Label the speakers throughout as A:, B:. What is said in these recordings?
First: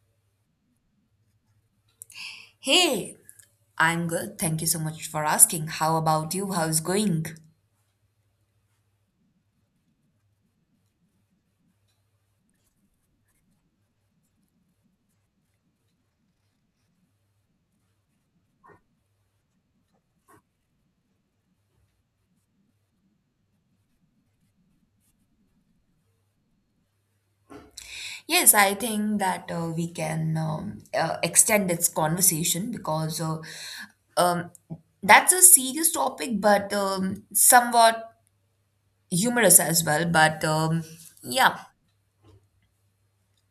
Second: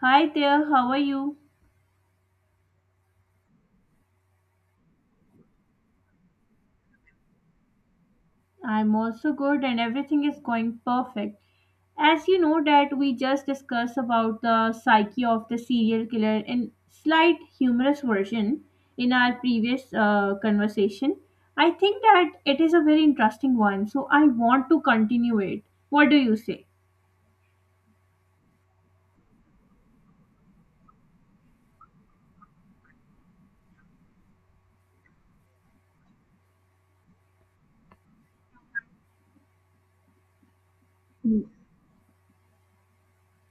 A: Hi there, how are you?
B: Hey, I'm good. Thank you so much for asking. How about you? How's going?
A: I'm also good and everything is going perfect. As you know that we just discussed about the psyche of the serial killer in slight humorous version in our previous conversation. I think that it is a very interesting one, so I want to continue it. What do you say?
B: Yes, I think that we can extend this conversation because um, that's a serious topic, but somewhat humorous as well.
A: Mm.
B: Yeah,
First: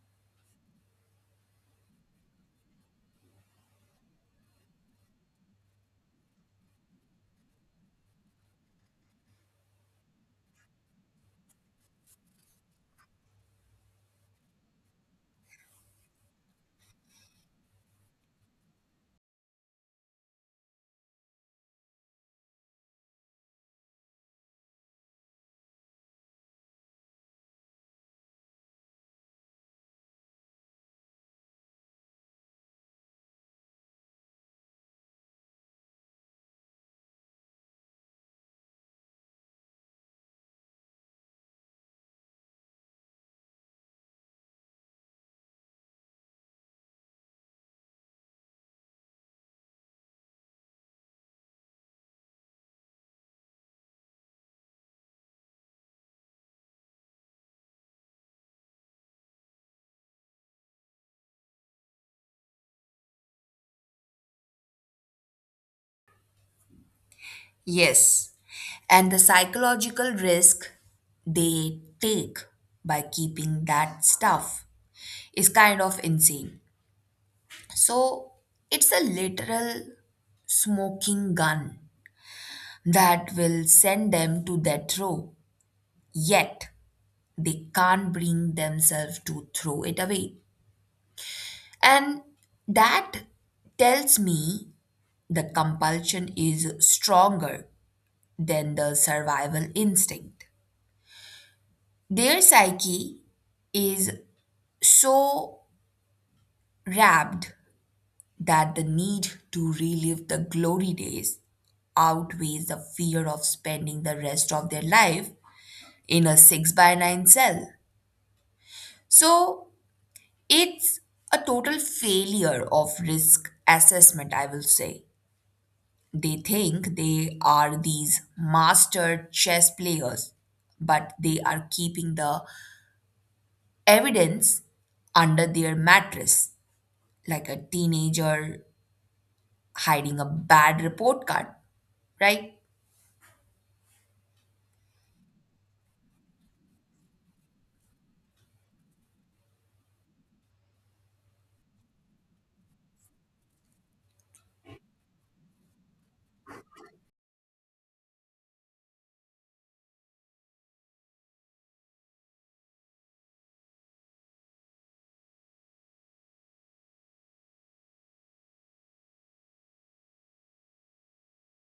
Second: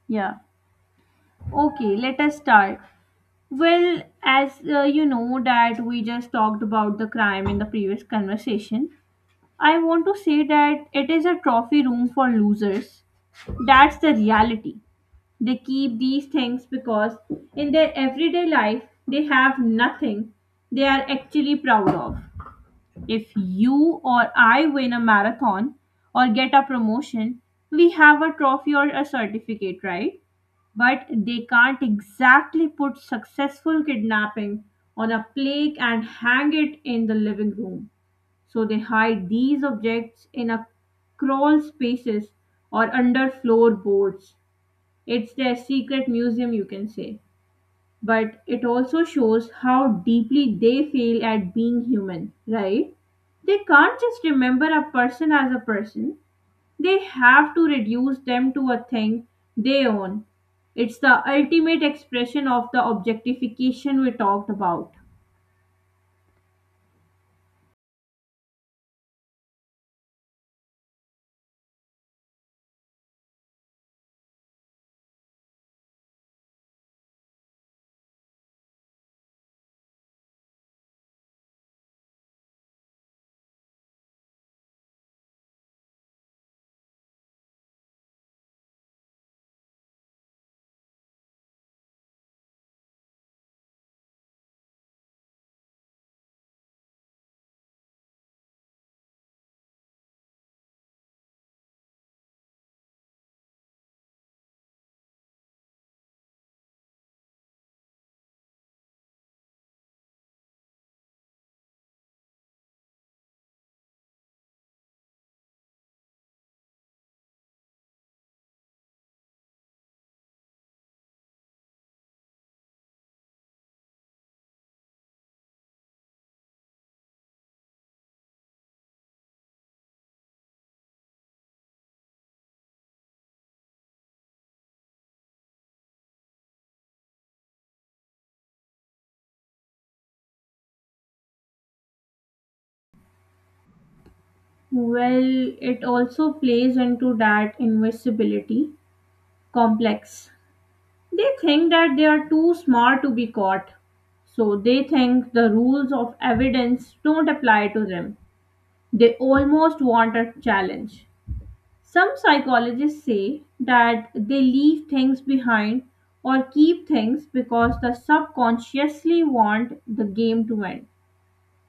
A: Yeah. Okay, let us start. Well, as you know that we just talked about the crime in the previous conversation, I want to say that it is a trophy room for losers. That's the reality. They keep these things because in their everyday life they have nothing they are actually proud of. If you or I win a marathon or get a promotion, we have a trophy or a certificate, right? But they can't exactly put successful kidnapping on a plaque and hang it in the living room. So they hide these objects in a crawl spaces or under floorboards. It's their secret museum, you can say. But it also shows how deeply they fail at being human, right? They can't just remember a person as a person. They have to reduce them to a thing they own. It's the ultimate expression of the objectification we talked about.
B: yes. And the psychological risk they take by keeping that stuff is kind of insane. So it's a literal smoking gun that will send them to death throw. Yet they can't bring themselves to throw it away. And that tells me the compulsion is stronger than the survival instinct. Their psyche is so wrapped that the need to relive the glory days outweighs the fear of spending the rest of their life in a 6 by 9 cell. So it's a total failure of risk assessment, I will say. They think they are these master chess players, but they are keeping the evidence under their mattress, like a teenager hiding a bad report card, right?
A: Well, it also plays into that invisibility complex. They think that they are too smart to be caught, so they think the rules of evidence don't apply to them. They almost want a challenge. Some psychologists say that they leave things behind or keep things because they subconsciously want the game to end.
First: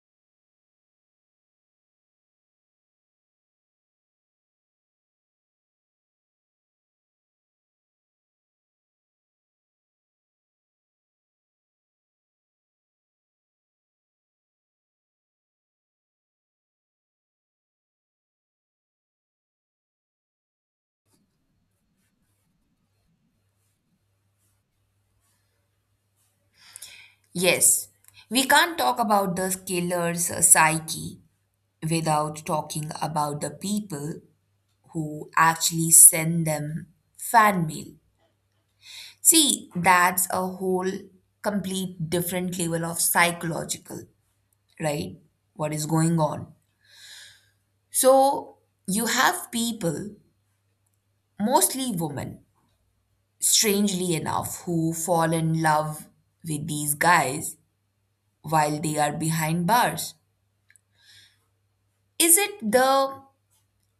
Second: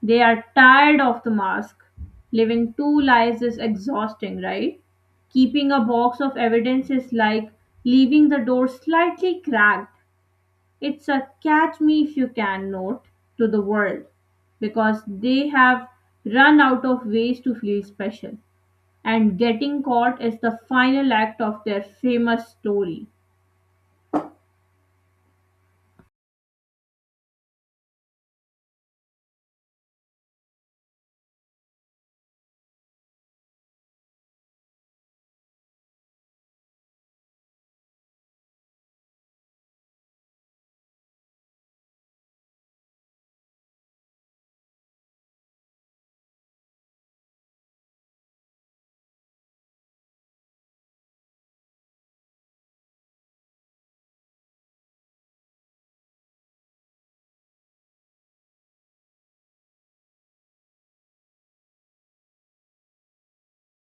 A: They are tired of the mask. Living two lives is exhausting, right? Keeping a box of evidence is like leaving the door slightly cracked. It's a catch me if you can note to the world because they have run out of ways to feel special. And getting caught is the final act of their famous story.
B: Yes, we can't talk about the killer's psyche without talking about the people who actually send them fan mail. See, that's a whole complete different level of psychological, right? What is going on? So, you have people, mostly women, strangely enough, who fall in love with these guys while they are behind bars. Is it the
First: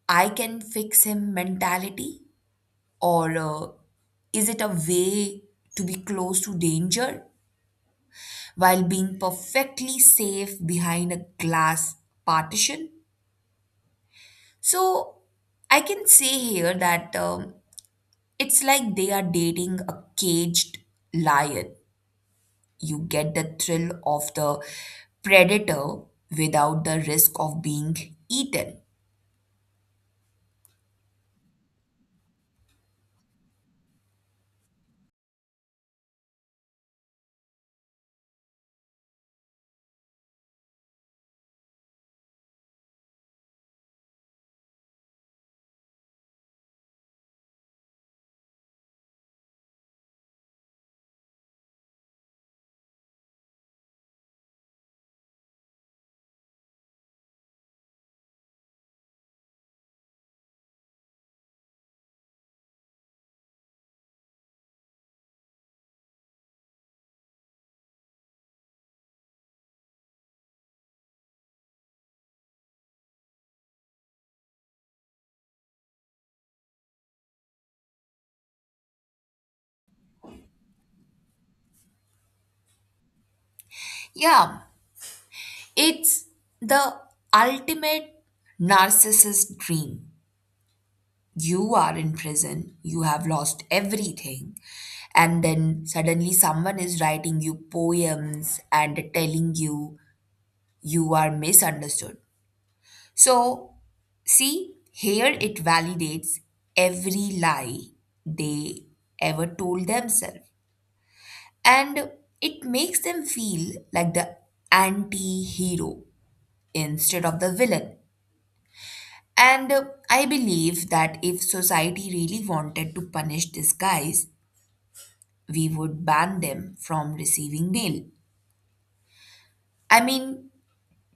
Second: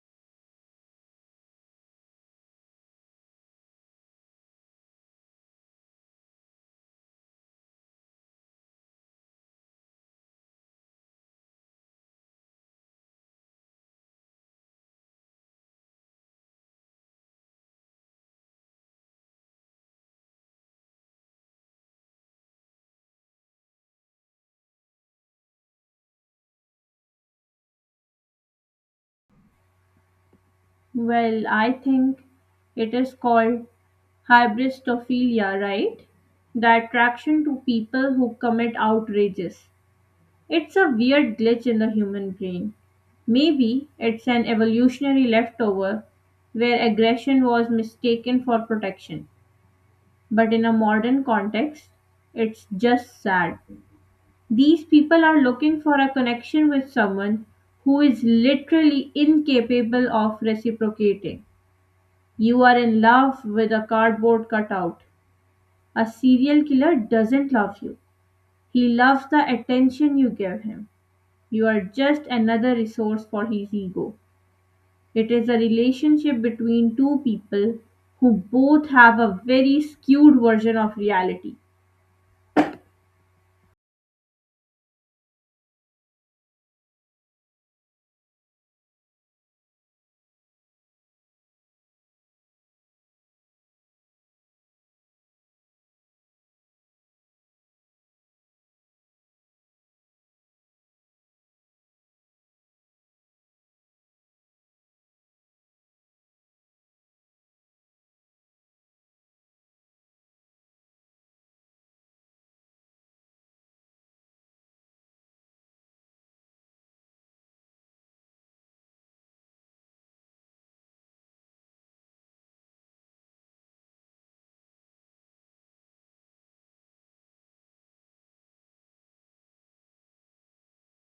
B: "I can fix him" mentality? Or is it a way to be close to danger while being perfectly safe behind a glass partition? So I can say here that it's like they are dating a caged lion. You get the thrill of the predator without the risk of being eaten.
A: Well, I think it is called hybristophilia, right? The attraction to people who commit outrages. It's a weird glitch in the human brain. Maybe it's an evolutionary leftover where aggression was mistaken for protection. But in a modern context, it's just sad. These people are looking for a connection with someone who is literally incapable of reciprocating. You are in love with a cardboard cutout. A serial killer doesn't love you. He loves the attention you give him. You are just another resource for his ego. It is a relationship between two people who both have a very skewed version of reality.
B: Yeah, it's the ultimate narcissist dream. You are in prison, you have lost everything, and then suddenly someone is writing you poems and telling you you are misunderstood. So, see, here it validates every lie they ever told themselves, and it makes them feel like the anti hero instead of the villain. And I believe that if society really wanted to punish these guys, we would ban them from receiving mail. I mean,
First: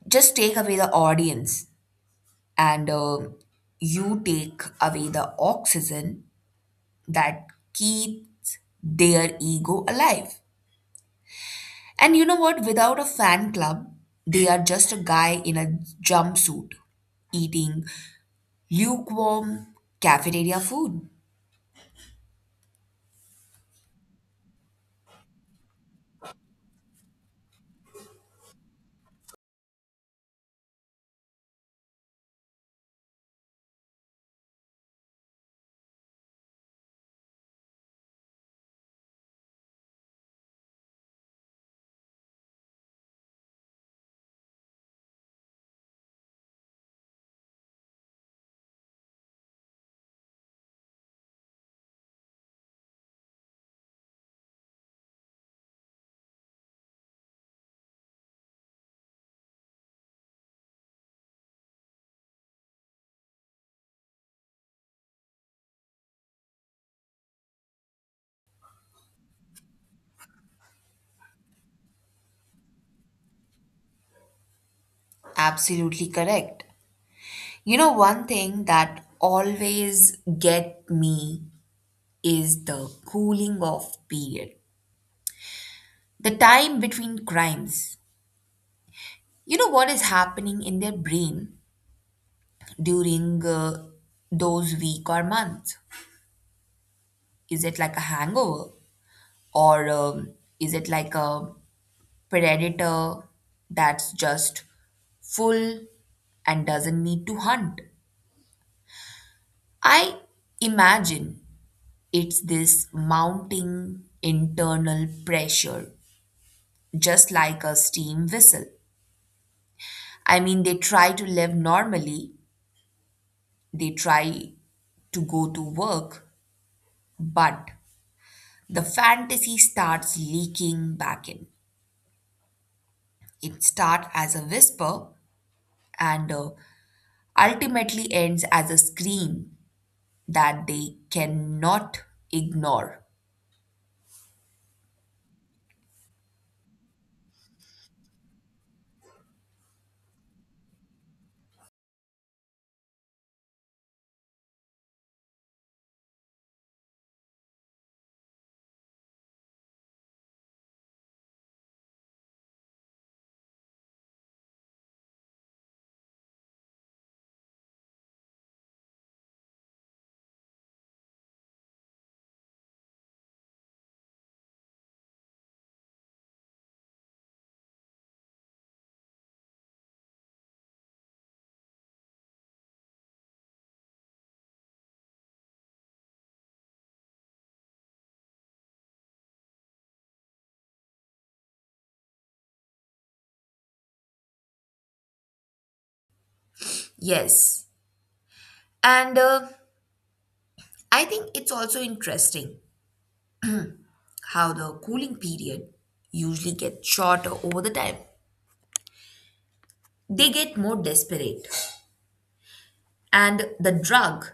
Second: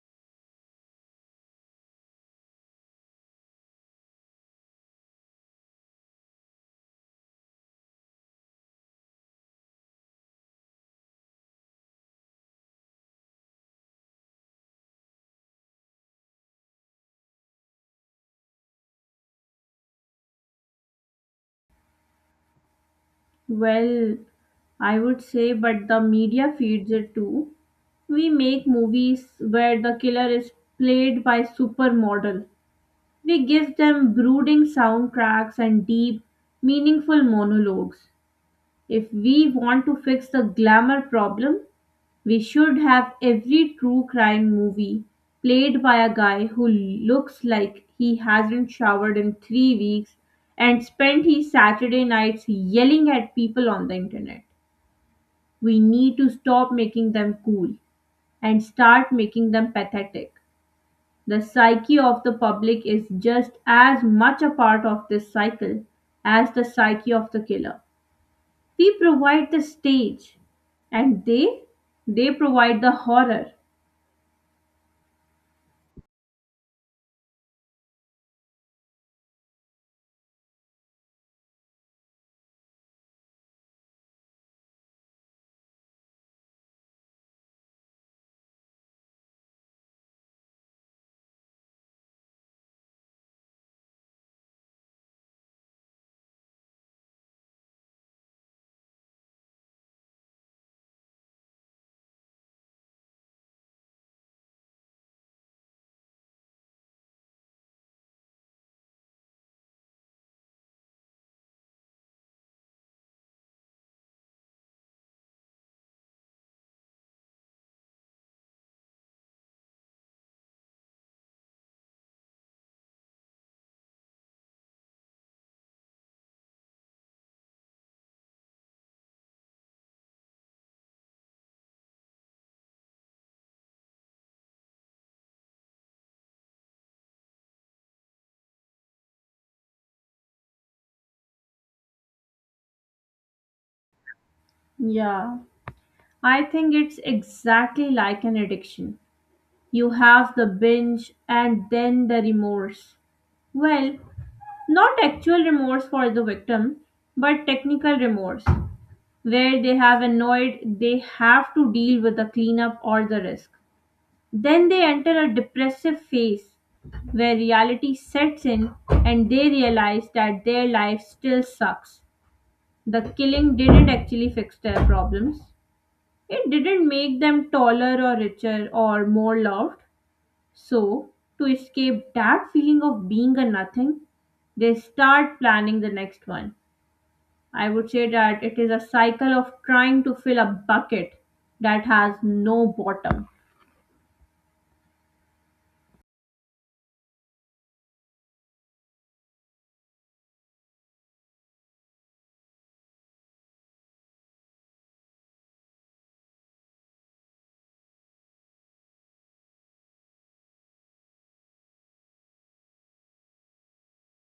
B: just take away the audience and you take away the oxygen that keeps their ego alive. And you know what? Without a fan club, they are just a guy in a jumpsuit eating lukewarm cafeteria food.
A: Well, I would say, but the media feeds it too. We make movies where the killer is played by supermodel. We give them brooding soundtracks and deep, meaningful monologues. If we want to fix the glamour problem, we should have every true crime movie played by a guy who looks like he hasn't showered in 3 weeks and spent his Saturday nights yelling at people on the internet. We need to stop making them cool and start making them pathetic. The psyche of the public is just as much a part of this cycle as the psyche of the killer. We provide the stage and they provide the horror.
B: Absolutely correct. You know, one thing that always get me is the cooling off period, the time between crimes. You know what is happening in their brain during those week or months? Is it like a hangover or is it like a predator that's just full and doesn't need to hunt? I imagine it's this mounting internal pressure, just like a steam whistle. I mean, they try to live normally, they try to go to work, but the fantasy starts leaking back in. It starts as a whisper and ultimately ends as a scream that they cannot ignore.
A: Yeah. I think it's exactly like an addiction. You have the binge and then the remorse. Well, not actual remorse for the victim, but technical remorse, where they have annoyed, they have to deal with the cleanup or the risk. Then they enter a depressive phase where reality sets in and they realize that their life still sucks. The killing didn't actually fix their problems, it didn't make them taller or richer or more loved. So, to escape that feeling of being a nothing, they start planning the next one. I would say that it is a cycle of trying to fill a bucket that has no bottom.
B: Yes. And I think it's also interesting how the cooling period usually gets shorter over the time. They get more desperate. And the drug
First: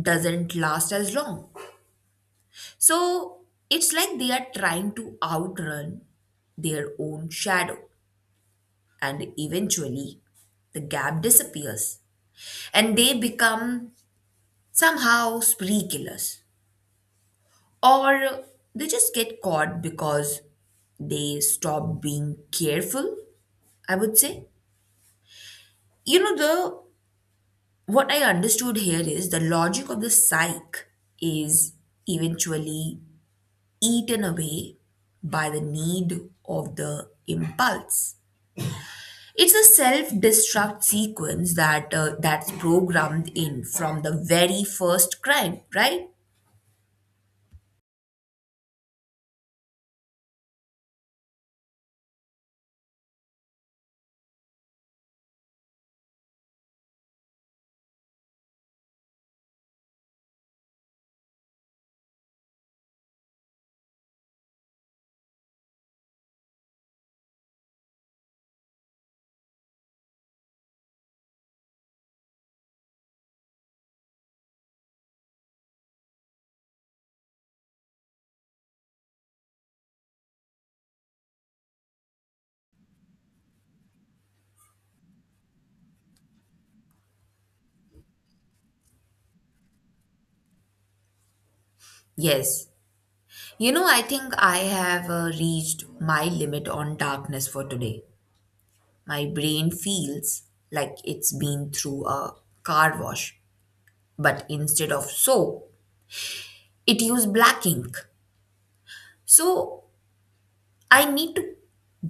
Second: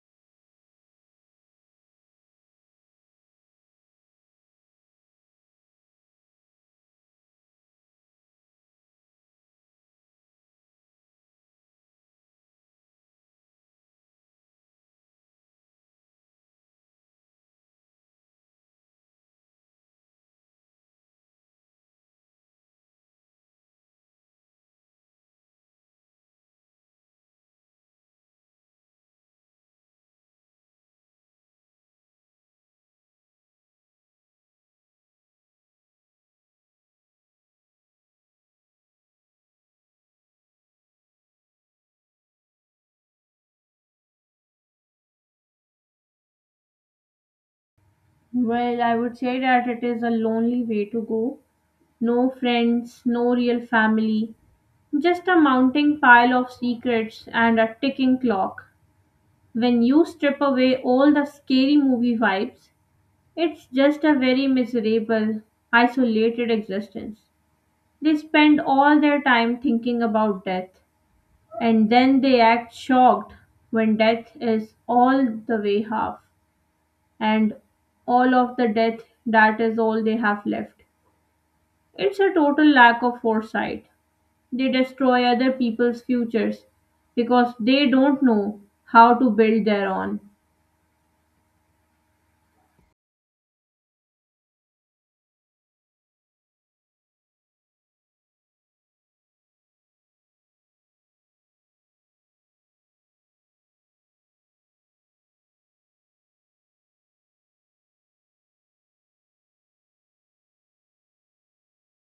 B: doesn't last as long. So it's like they are trying to outrun their own shadow. And eventually, the gap disappears and they become somehow spree killers. Or they just get caught because they stop being careful, I would say. You know, the what I understood here is the logic of the psych is eventually eaten away by the need of the impulse. It's a self-destruct sequence that's programmed in from the very first crime, right?
A: Well, I would say that it is a lonely way to go. No friends, no real family, just a mounting pile of secrets and a ticking clock. When you strip away all the scary movie vibes, it's just a very miserable, isolated existence. They spend all their time thinking about death, and then they act shocked when death is all the way half, and all of the death that is all they have left. It's a total lack of foresight. They destroy other people's futures because they don't know how to build their own.
B: Yes. You know, I think I have reached my limit on darkness for today. My brain feels like it's been through a car wash, but instead of soap, it used black ink. So I need to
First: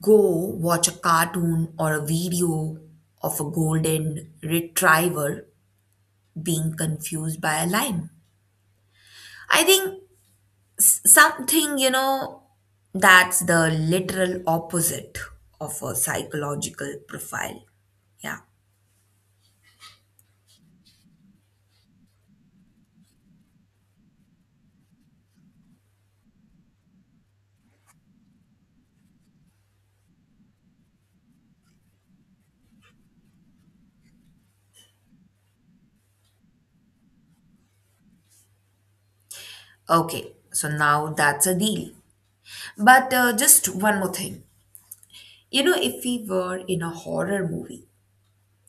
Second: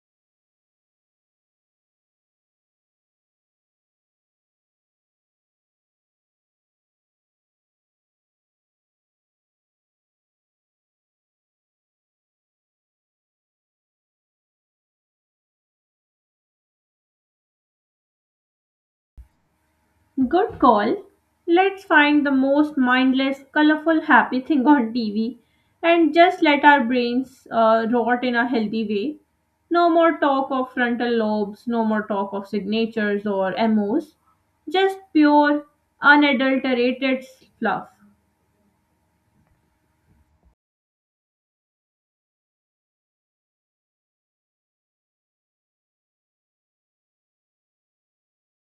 B: go watch a cartoon or a video of a golden retriever being confused by a lion. I think you know, that's the literal opposite of a psychological profile. Yeah.
A: Good call. Let's find the most mindless, colorful, happy thing on TV and just let our brains rot in a healthy way. No more talk of frontal lobes, no more talk of signatures or MOs, just pure, unadulterated fluff.
B: Okay. So now that's a deal. But just one more thing. You know, if we were in a horror movie,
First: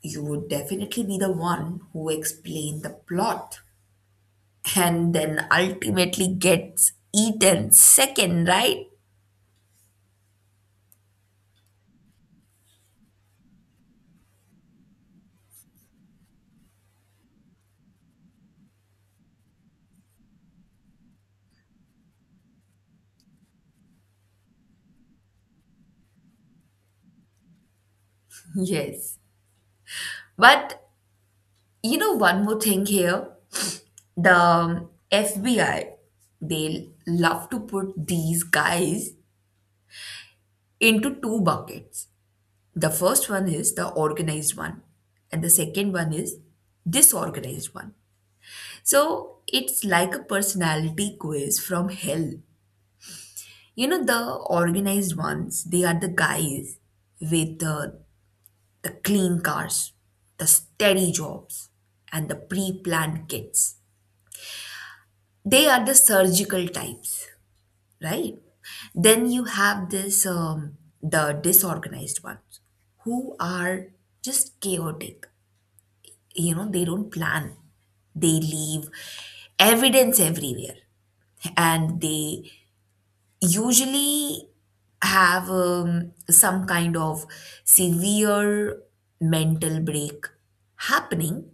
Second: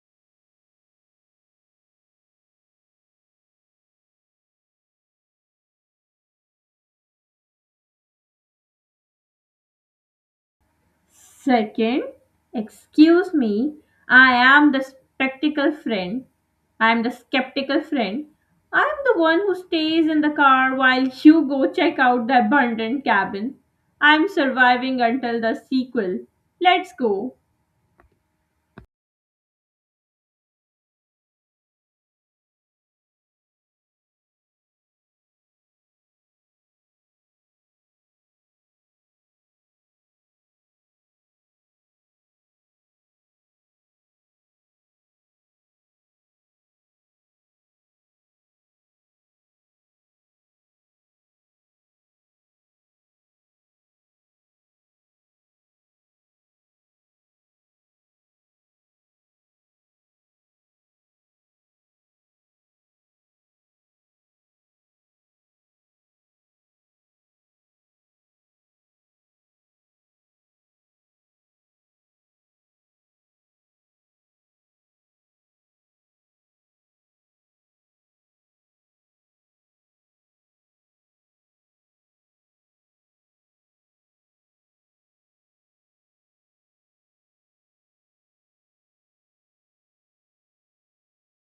B: you would definitely be the one who explained the plot and then ultimately gets eaten second, right?
A: Second, excuse me, I am the spectacle friend. I am the skeptical friend. I am the one who stays in the car while you go check out the abandoned cabin. I am surviving until the sequel. Let's go.
B: Yes. But you know, one more thing here: the FBI, they love to put these guys into two buckets. The first one is the organized one, and the second one is disorganized one. So it's like a personality quiz from hell. You know, the organized ones, they are the guys with the clean cars, the steady jobs, and the pre planned kids. They are the surgical types, right? Then you have the disorganized ones who are just chaotic. You know, they don't plan, they leave evidence everywhere, and they usually have some kind of severe mental break happening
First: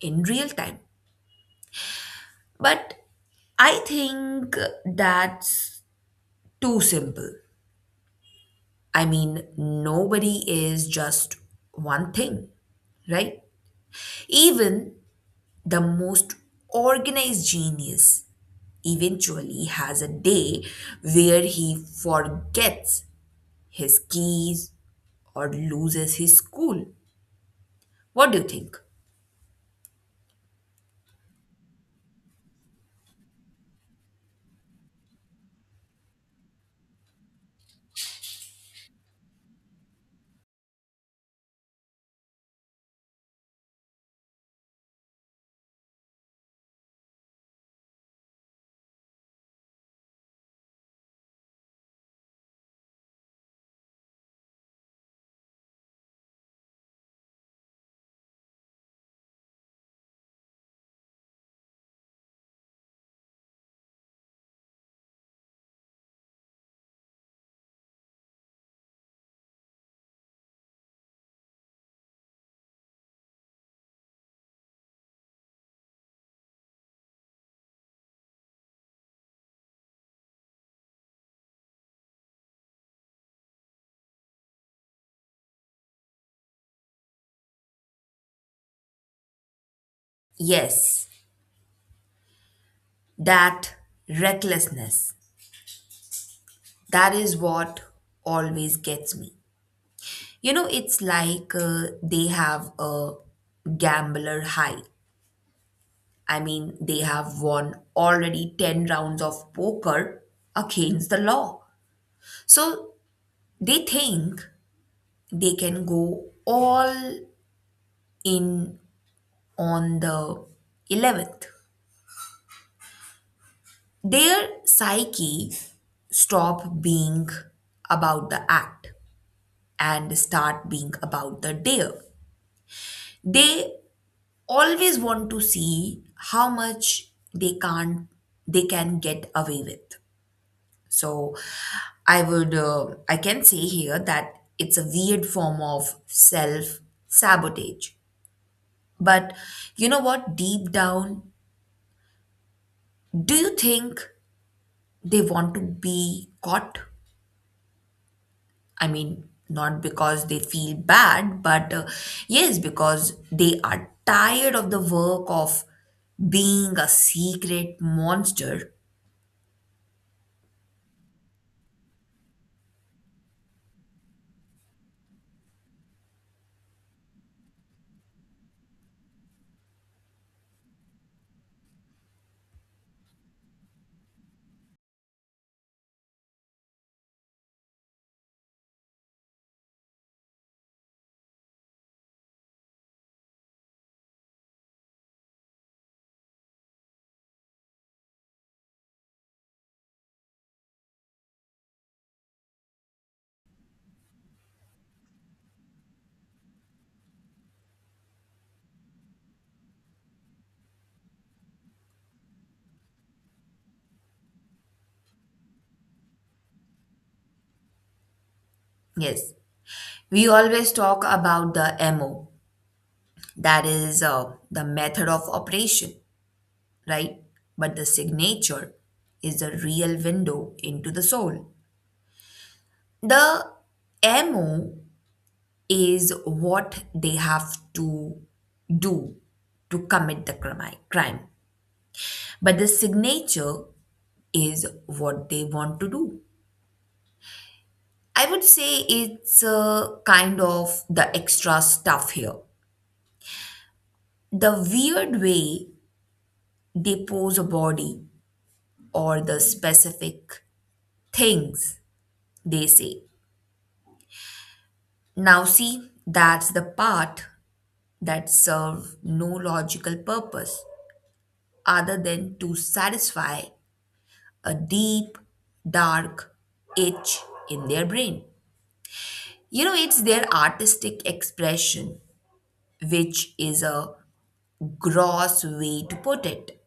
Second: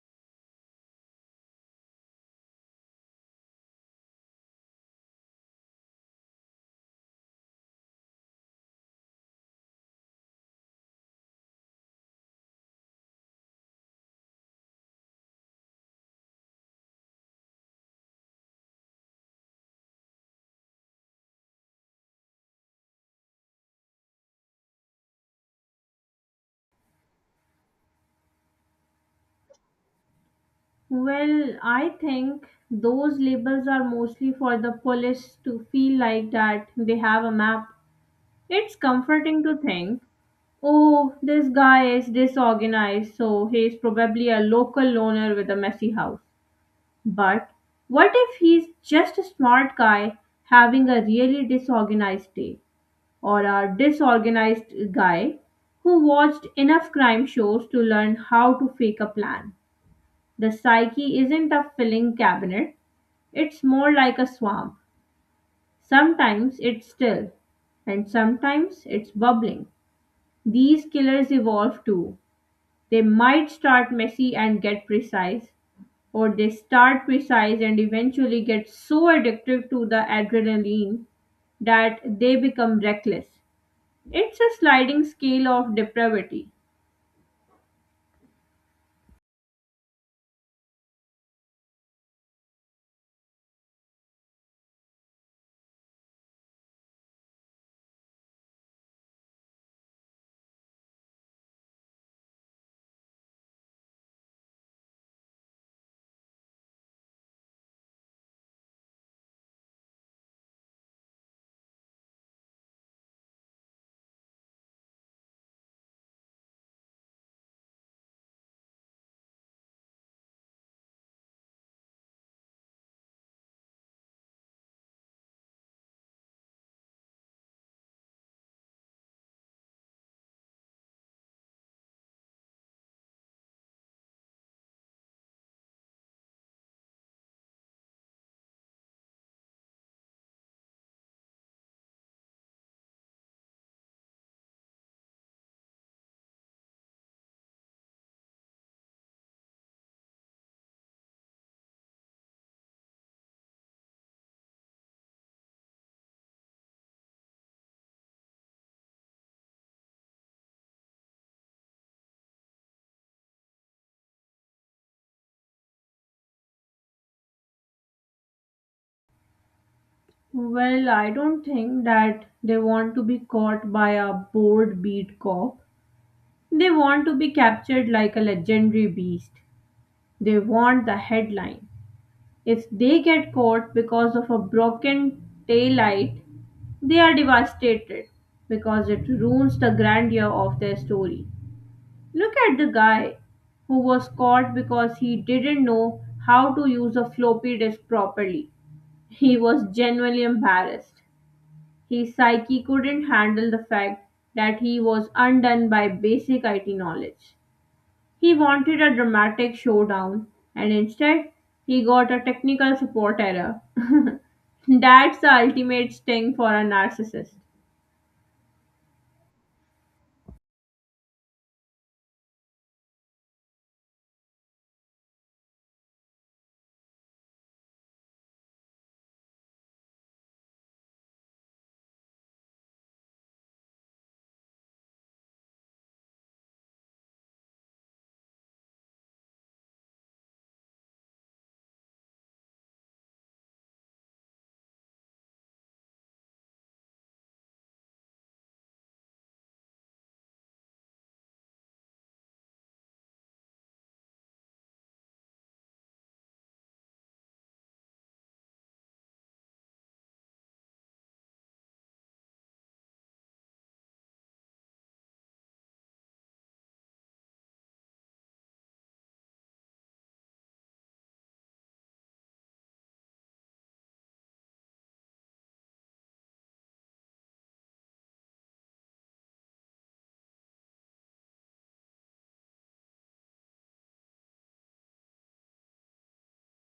B: in real time. But I think that's too simple. I mean, nobody is just one thing, right? Even the most organized genius eventually has a day where he forgets his keys or loses his school. What do you think?
A: Well, I think those labels are mostly for the police to feel like that they have a map. It's comforting to think, "Oh, this guy is disorganized, so he's probably a local loner with a messy house." But what if he's just a smart guy having a really disorganized day? Or a disorganized guy who watched enough crime shows to learn how to fake a plan? The psyche isn't a filling cabinet, it's more like a swamp. Sometimes it's still, and sometimes it's bubbling. These killers evolve too. They might start messy and get precise, or they start precise and eventually get so addicted to the adrenaline that they become reckless. It's a sliding scale of depravity.
B: Yes, that recklessness. That is what always gets me. You know, it's like they have a gambler high. I mean, they have won already 10 rounds of poker against the law. So they think they can go all in on the 11th. Their psyche stop being about the act and start being about the dare. They always want to see how much they can't they can get away with. So I can say here that it's a weird form of self sabotage. But you know what, deep down, do you think they want to be caught? I mean, not because they feel bad but yes, because they are tired of the work of being a secret monster.
A: Well, I don't think that they want to be caught by a bored beat cop. They want to be captured like a legendary beast. They want the headline. If they get caught because of a broken taillight, they are devastated because it ruins the grandeur of their story. Look at the guy who was caught because he didn't know how to use a floppy disk properly. He was genuinely embarrassed. His psyche couldn't handle the fact that he was undone by basic IT knowledge. He wanted a dramatic showdown, and instead, he got a technical support error. That's the ultimate sting for a narcissist.
B: Yes, we always talk about the MO, that is the method of operation, right? But the signature is the real window into the soul. The MO is what they have to do to commit the crime, but the signature is what they want to do. I would say it's a kind of the extra stuff here. The weird way depose a body or the specific things they say. Now, see, that's the part that serve no logical purpose other than to satisfy a deep, dark itch in their brain. You know, it's their artistic expression, which is a gross way to put it.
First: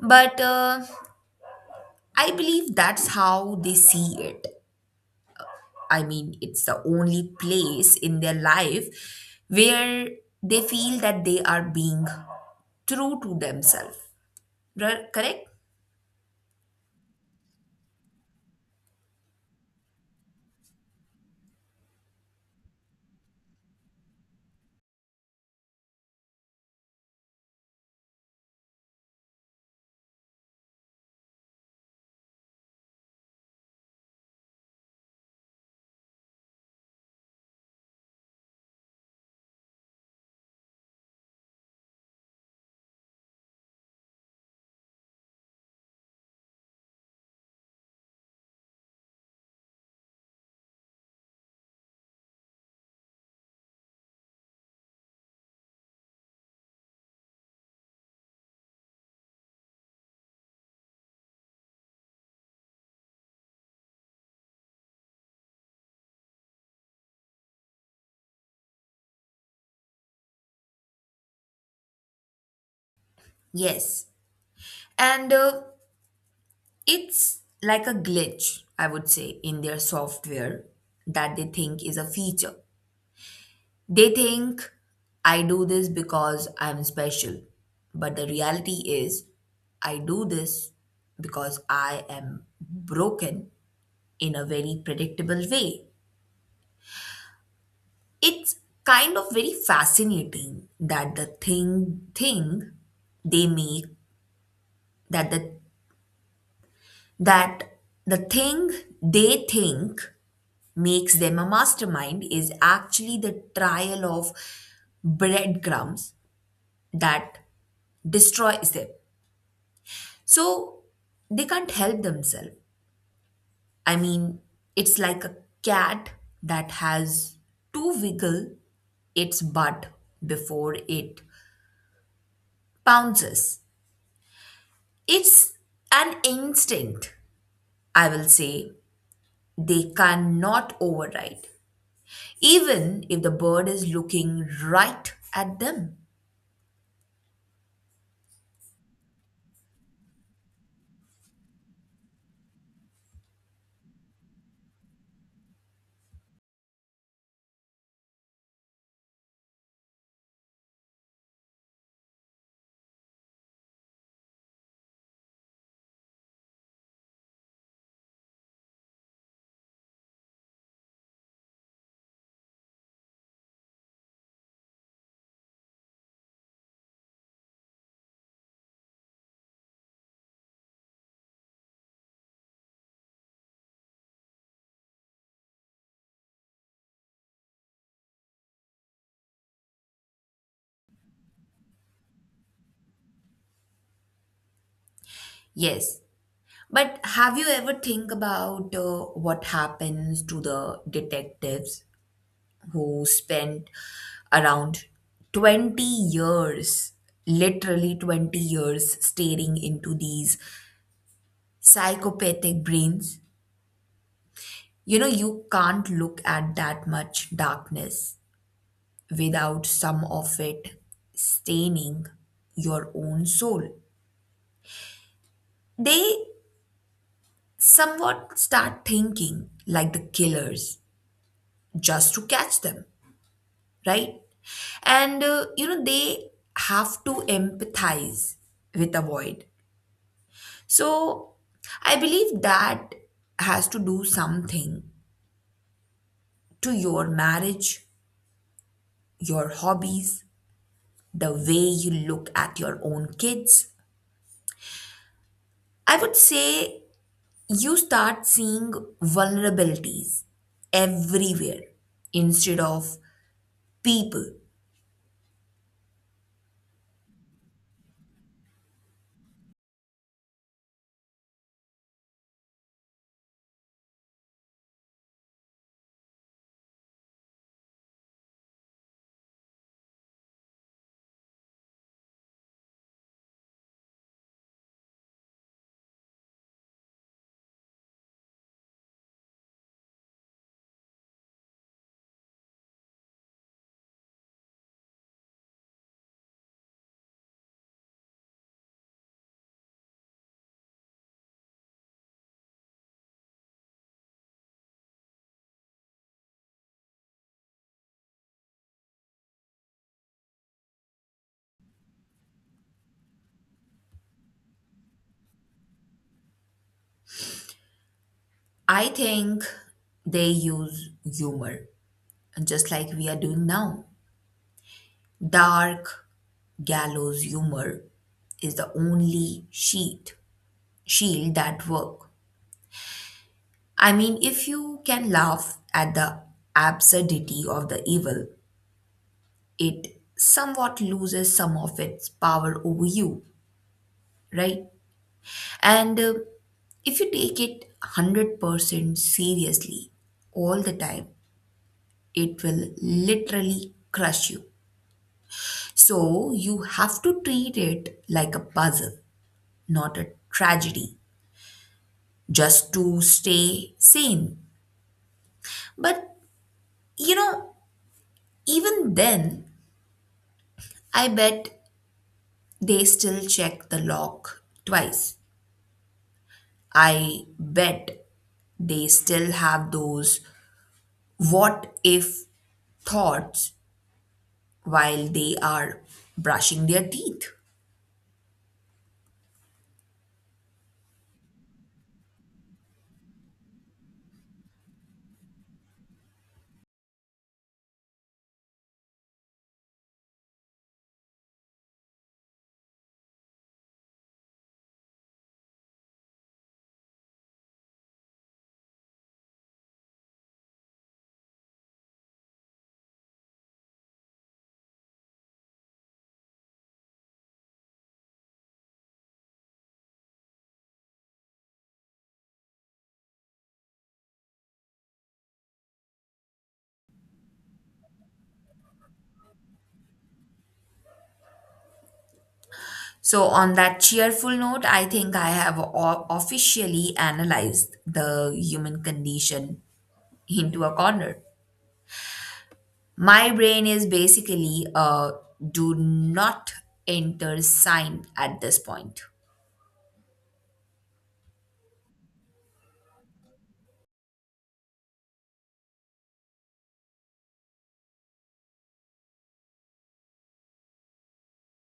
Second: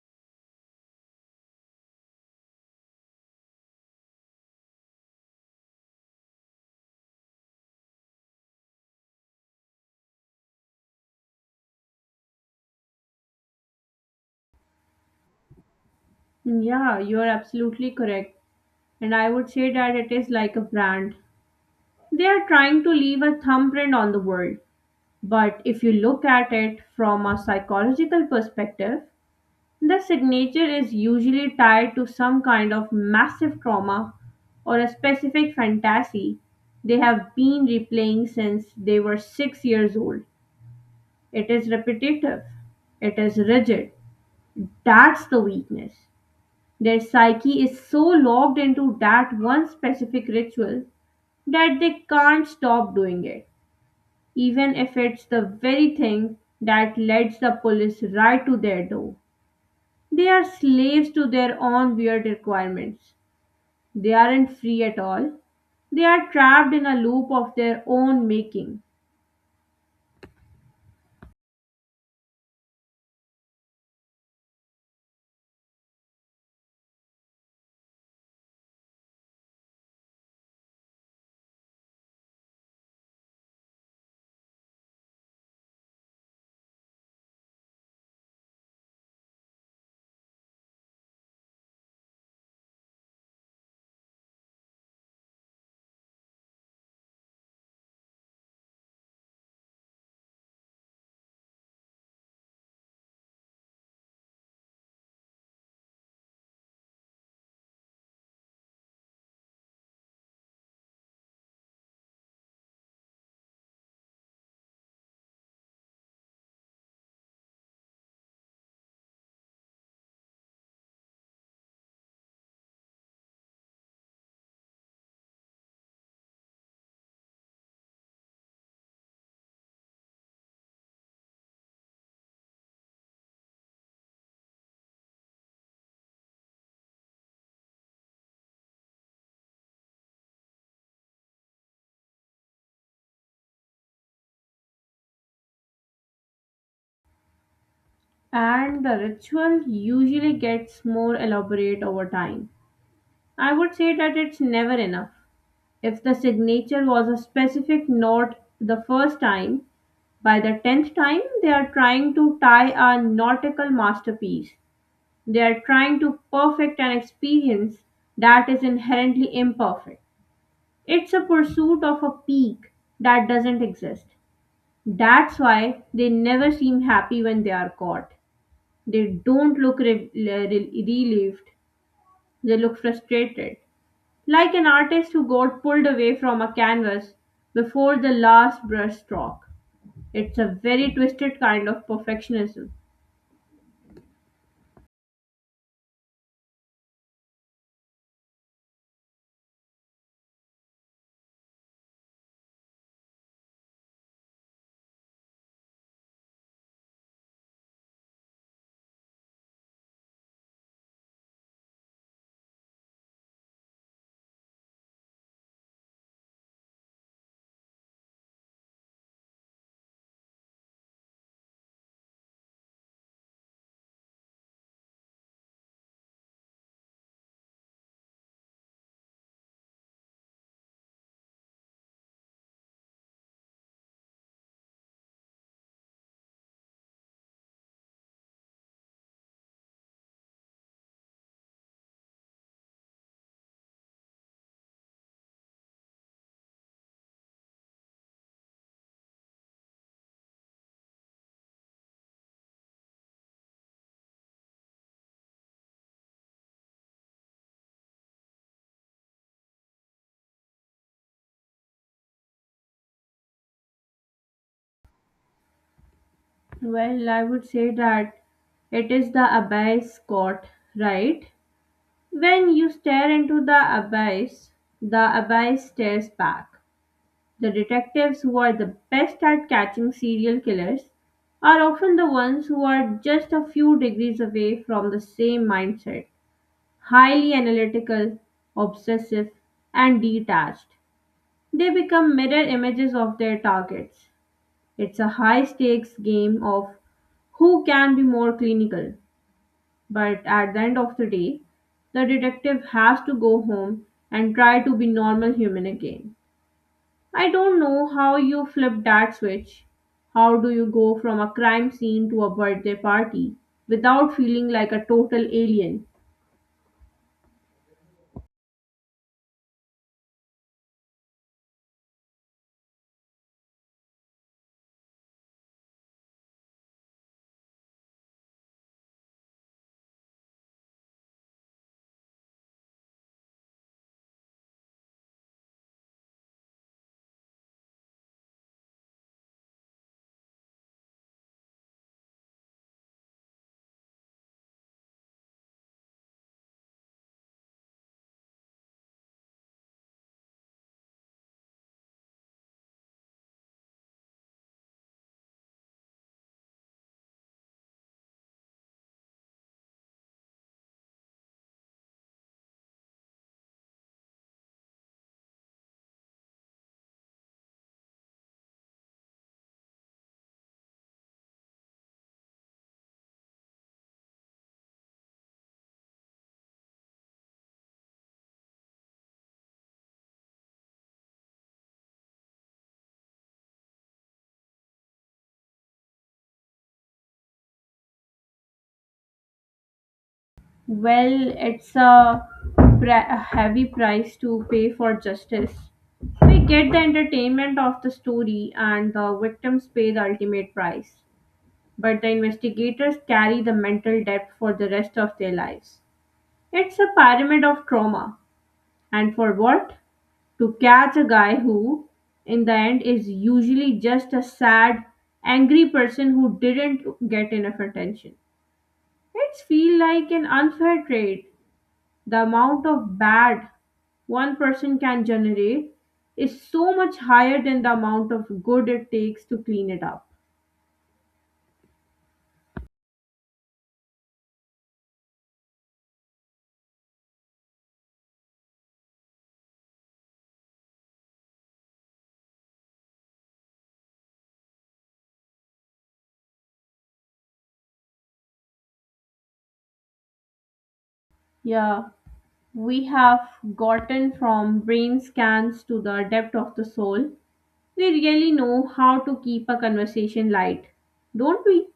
B: But I believe that's how they see it. I mean, it's the only place in their life where they feel that they are being true to themselves. Correct?
A: Yeah, you're absolutely correct. And I would say that it is like a brand. They are trying to leave a thumbprint on the world. But if you look at it from a psychological perspective, the signature is usually tied to some kind of massive trauma or a specific fantasy they have been replaying since they were 6 years old. It is repetitive, it is rigid. That's the weakness. Their psyche is so locked into that one specific ritual that they can't stop doing it, even if it's the very thing that leads the police right to their door. They are slaves to their own weird requirements. They aren't free at all. They are trapped in a loop of their own making.
B: Yes. And it's like a glitch, I would say, in their software that they think is a feature. They think, I do this because I'm special. But the reality is, I do this because I am broken in a very predictable way. It's kind of very fascinating that the thing they make that that the thing they think makes them a mastermind is actually the trial of breadcrumbs that destroys them. So they can't help themselves. I mean, it's like a cat that has to wiggle its butt before it pounces. It's an instinct, I will say, they cannot override, even if the bird is looking right at them.
A: And the ritual usually gets more elaborate over time. I would say that it's never enough. If the signature was a specific note the first time, by the tenth time they are trying to tie a nautical masterpiece. They are trying to perfect an experience that is inherently imperfect. It's a pursuit of a peak that doesn't exist. That's why they never seem happy when they are caught. They don't look relieved, they look frustrated. Like an artist who got pulled away from a canvas before the last brushstroke. It's a very twisted kind of perfectionism.
B: Yes, but have you ever think about what happens to the detectives who spent around 20 years, literally 20 years, staring into these psychopathic brains? You know, you can't look at that much darkness without some of it staining your own soul. They somewhat start thinking like the killers just to catch them, right? And you know, they have to empathize with the void. So I believe that has to do something to your marriage, your hobbies, the way you look at your own kids. I would say you start seeing vulnerabilities everywhere instead of people.
A: Well, I would say that it is the abyss Scott, right? When you stare into the abyss stares back. The detectives who are the best at catching serial killers are often the ones who are just a few degrees away from the same mindset. Highly analytical, obsessive, and detached. They become mirror images of their targets. It's a high stakes game of who can be more clinical, but at the end of the day, the detective has to go home and try to be normal human again. I don't know how you flip that switch. How do you go from a crime scene to a birthday party without feeling like a total alien?
B: I think they use humor just like we are doing now. Dark gallows humor is the only sheet shield that work. I mean, if you can laugh at the absurdity of the evil, it somewhat loses some of its power over you, right? And if you take it 100% seriously all the time, it will literally crush you. So you have to treat it like a puzzle, not a tragedy, just to stay sane. But you know, even then, I bet they still check the lock twice. I bet they still have those what if thoughts while they are brushing their teeth.
A: Well, it's a, a heavy price to pay for justice. We get the entertainment of the story, and the victims pay the ultimate price. But the investigators carry the mental debt for the rest of their lives. It's a pyramid of trauma. And for what? To catch a guy who, in the end, is usually just a sad, angry person who didn't get enough attention. It's feel like an unfair trade, the amount of bad one person can generate is so much higher than the amount of good it takes to clean it up.
B: So, on that cheerful note, I think I have officially analyzed the human condition into a corner. My brain is basically a do not enter sign at this point.
A: Yeah, we have gotten from brain scans to the depth of the soul. We really know how to keep a conversation light, don't we?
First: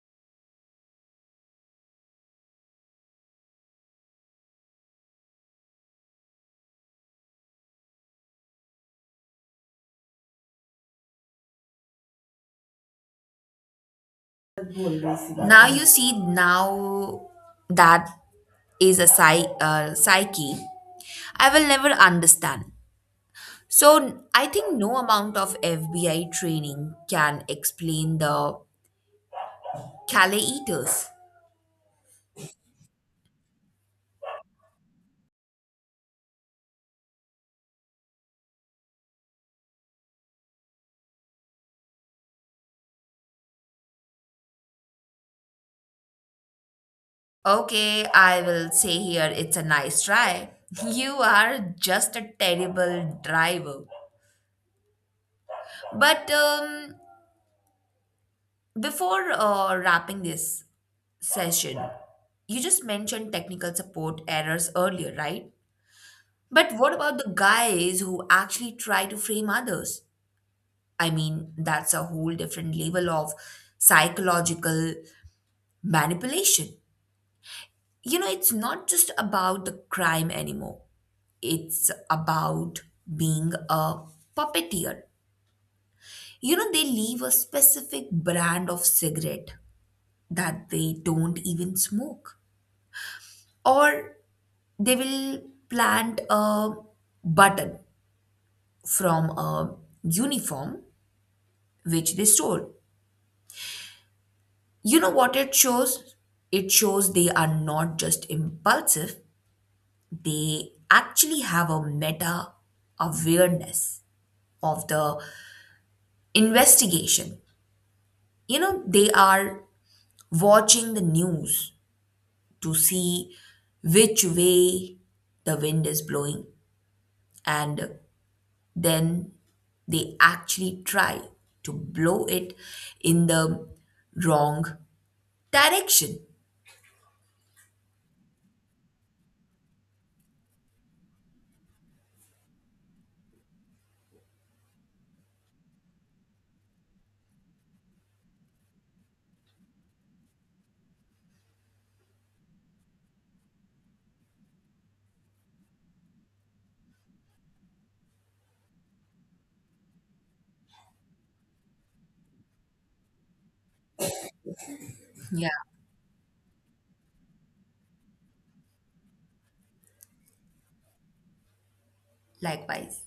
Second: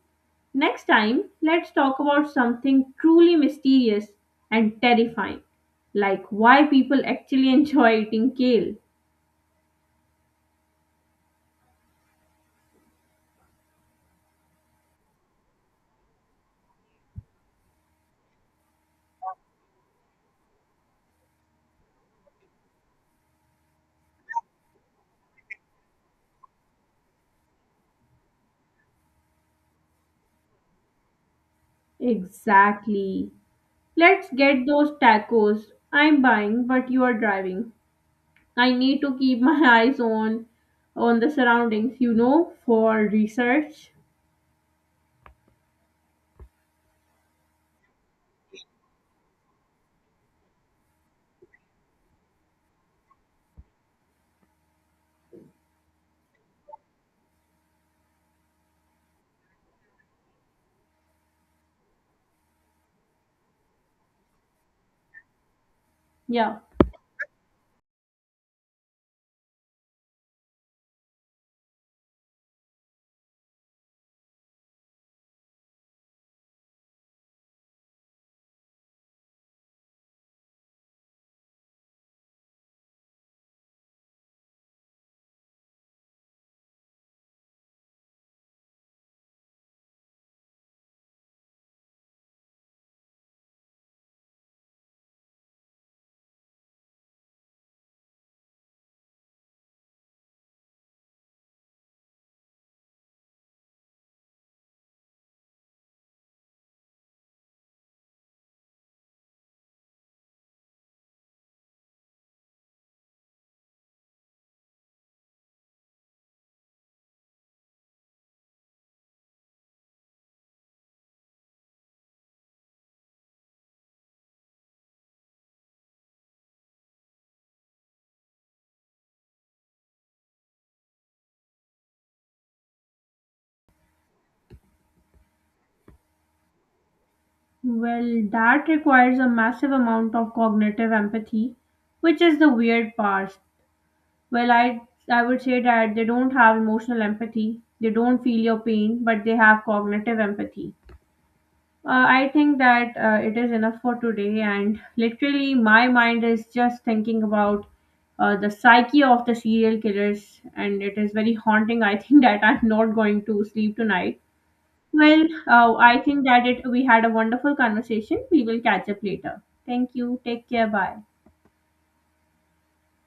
A: Next time, let's talk about something truly mysterious and terrifying, like why people actually enjoy eating kale.
B: Now, you see, now that is a psyche I will never understand. So, I think no amount of FBI training can explain the Calais eaters.
A: Exactly. Let's get those tacos. I'm buying, but you are driving. I need to keep my eyes on the surroundings, you know, for research.
B: Okay, I will say here it's a nice try. You are just a terrible driver. But before wrapping this session, you just mentioned technical support errors earlier, right?
A: Yeah.
B: But what about the guys who actually try to frame others? I mean, that's a whole different level of psychological manipulation. You know, it's not just about the crime anymore. It's about being a puppeteer. You know, they leave a specific brand of cigarette that they don't even smoke, or they will plant a button from a uniform which they stole. You know what it shows? It shows they are not just impulsive, they actually have a meta awareness of the investigation. You know, they are watching the news to see which way the wind is blowing and then they actually try to blow it in the wrong direction.
A: Well, that requires a massive amount of cognitive empathy, which is the weird part. Well, I would say that they don't have emotional empathy. They don't feel your pain, but they have cognitive empathy. I think that it is enough for today, and literally, my mind is just thinking about the psyche of the serial killers, and it is very haunting. I think that I'm not going to sleep tonight. Well,
B: Yeah.
A: I think that it we had a wonderful conversation. We will catch up later. Thank you. Take care. Bye.
B: Likewise.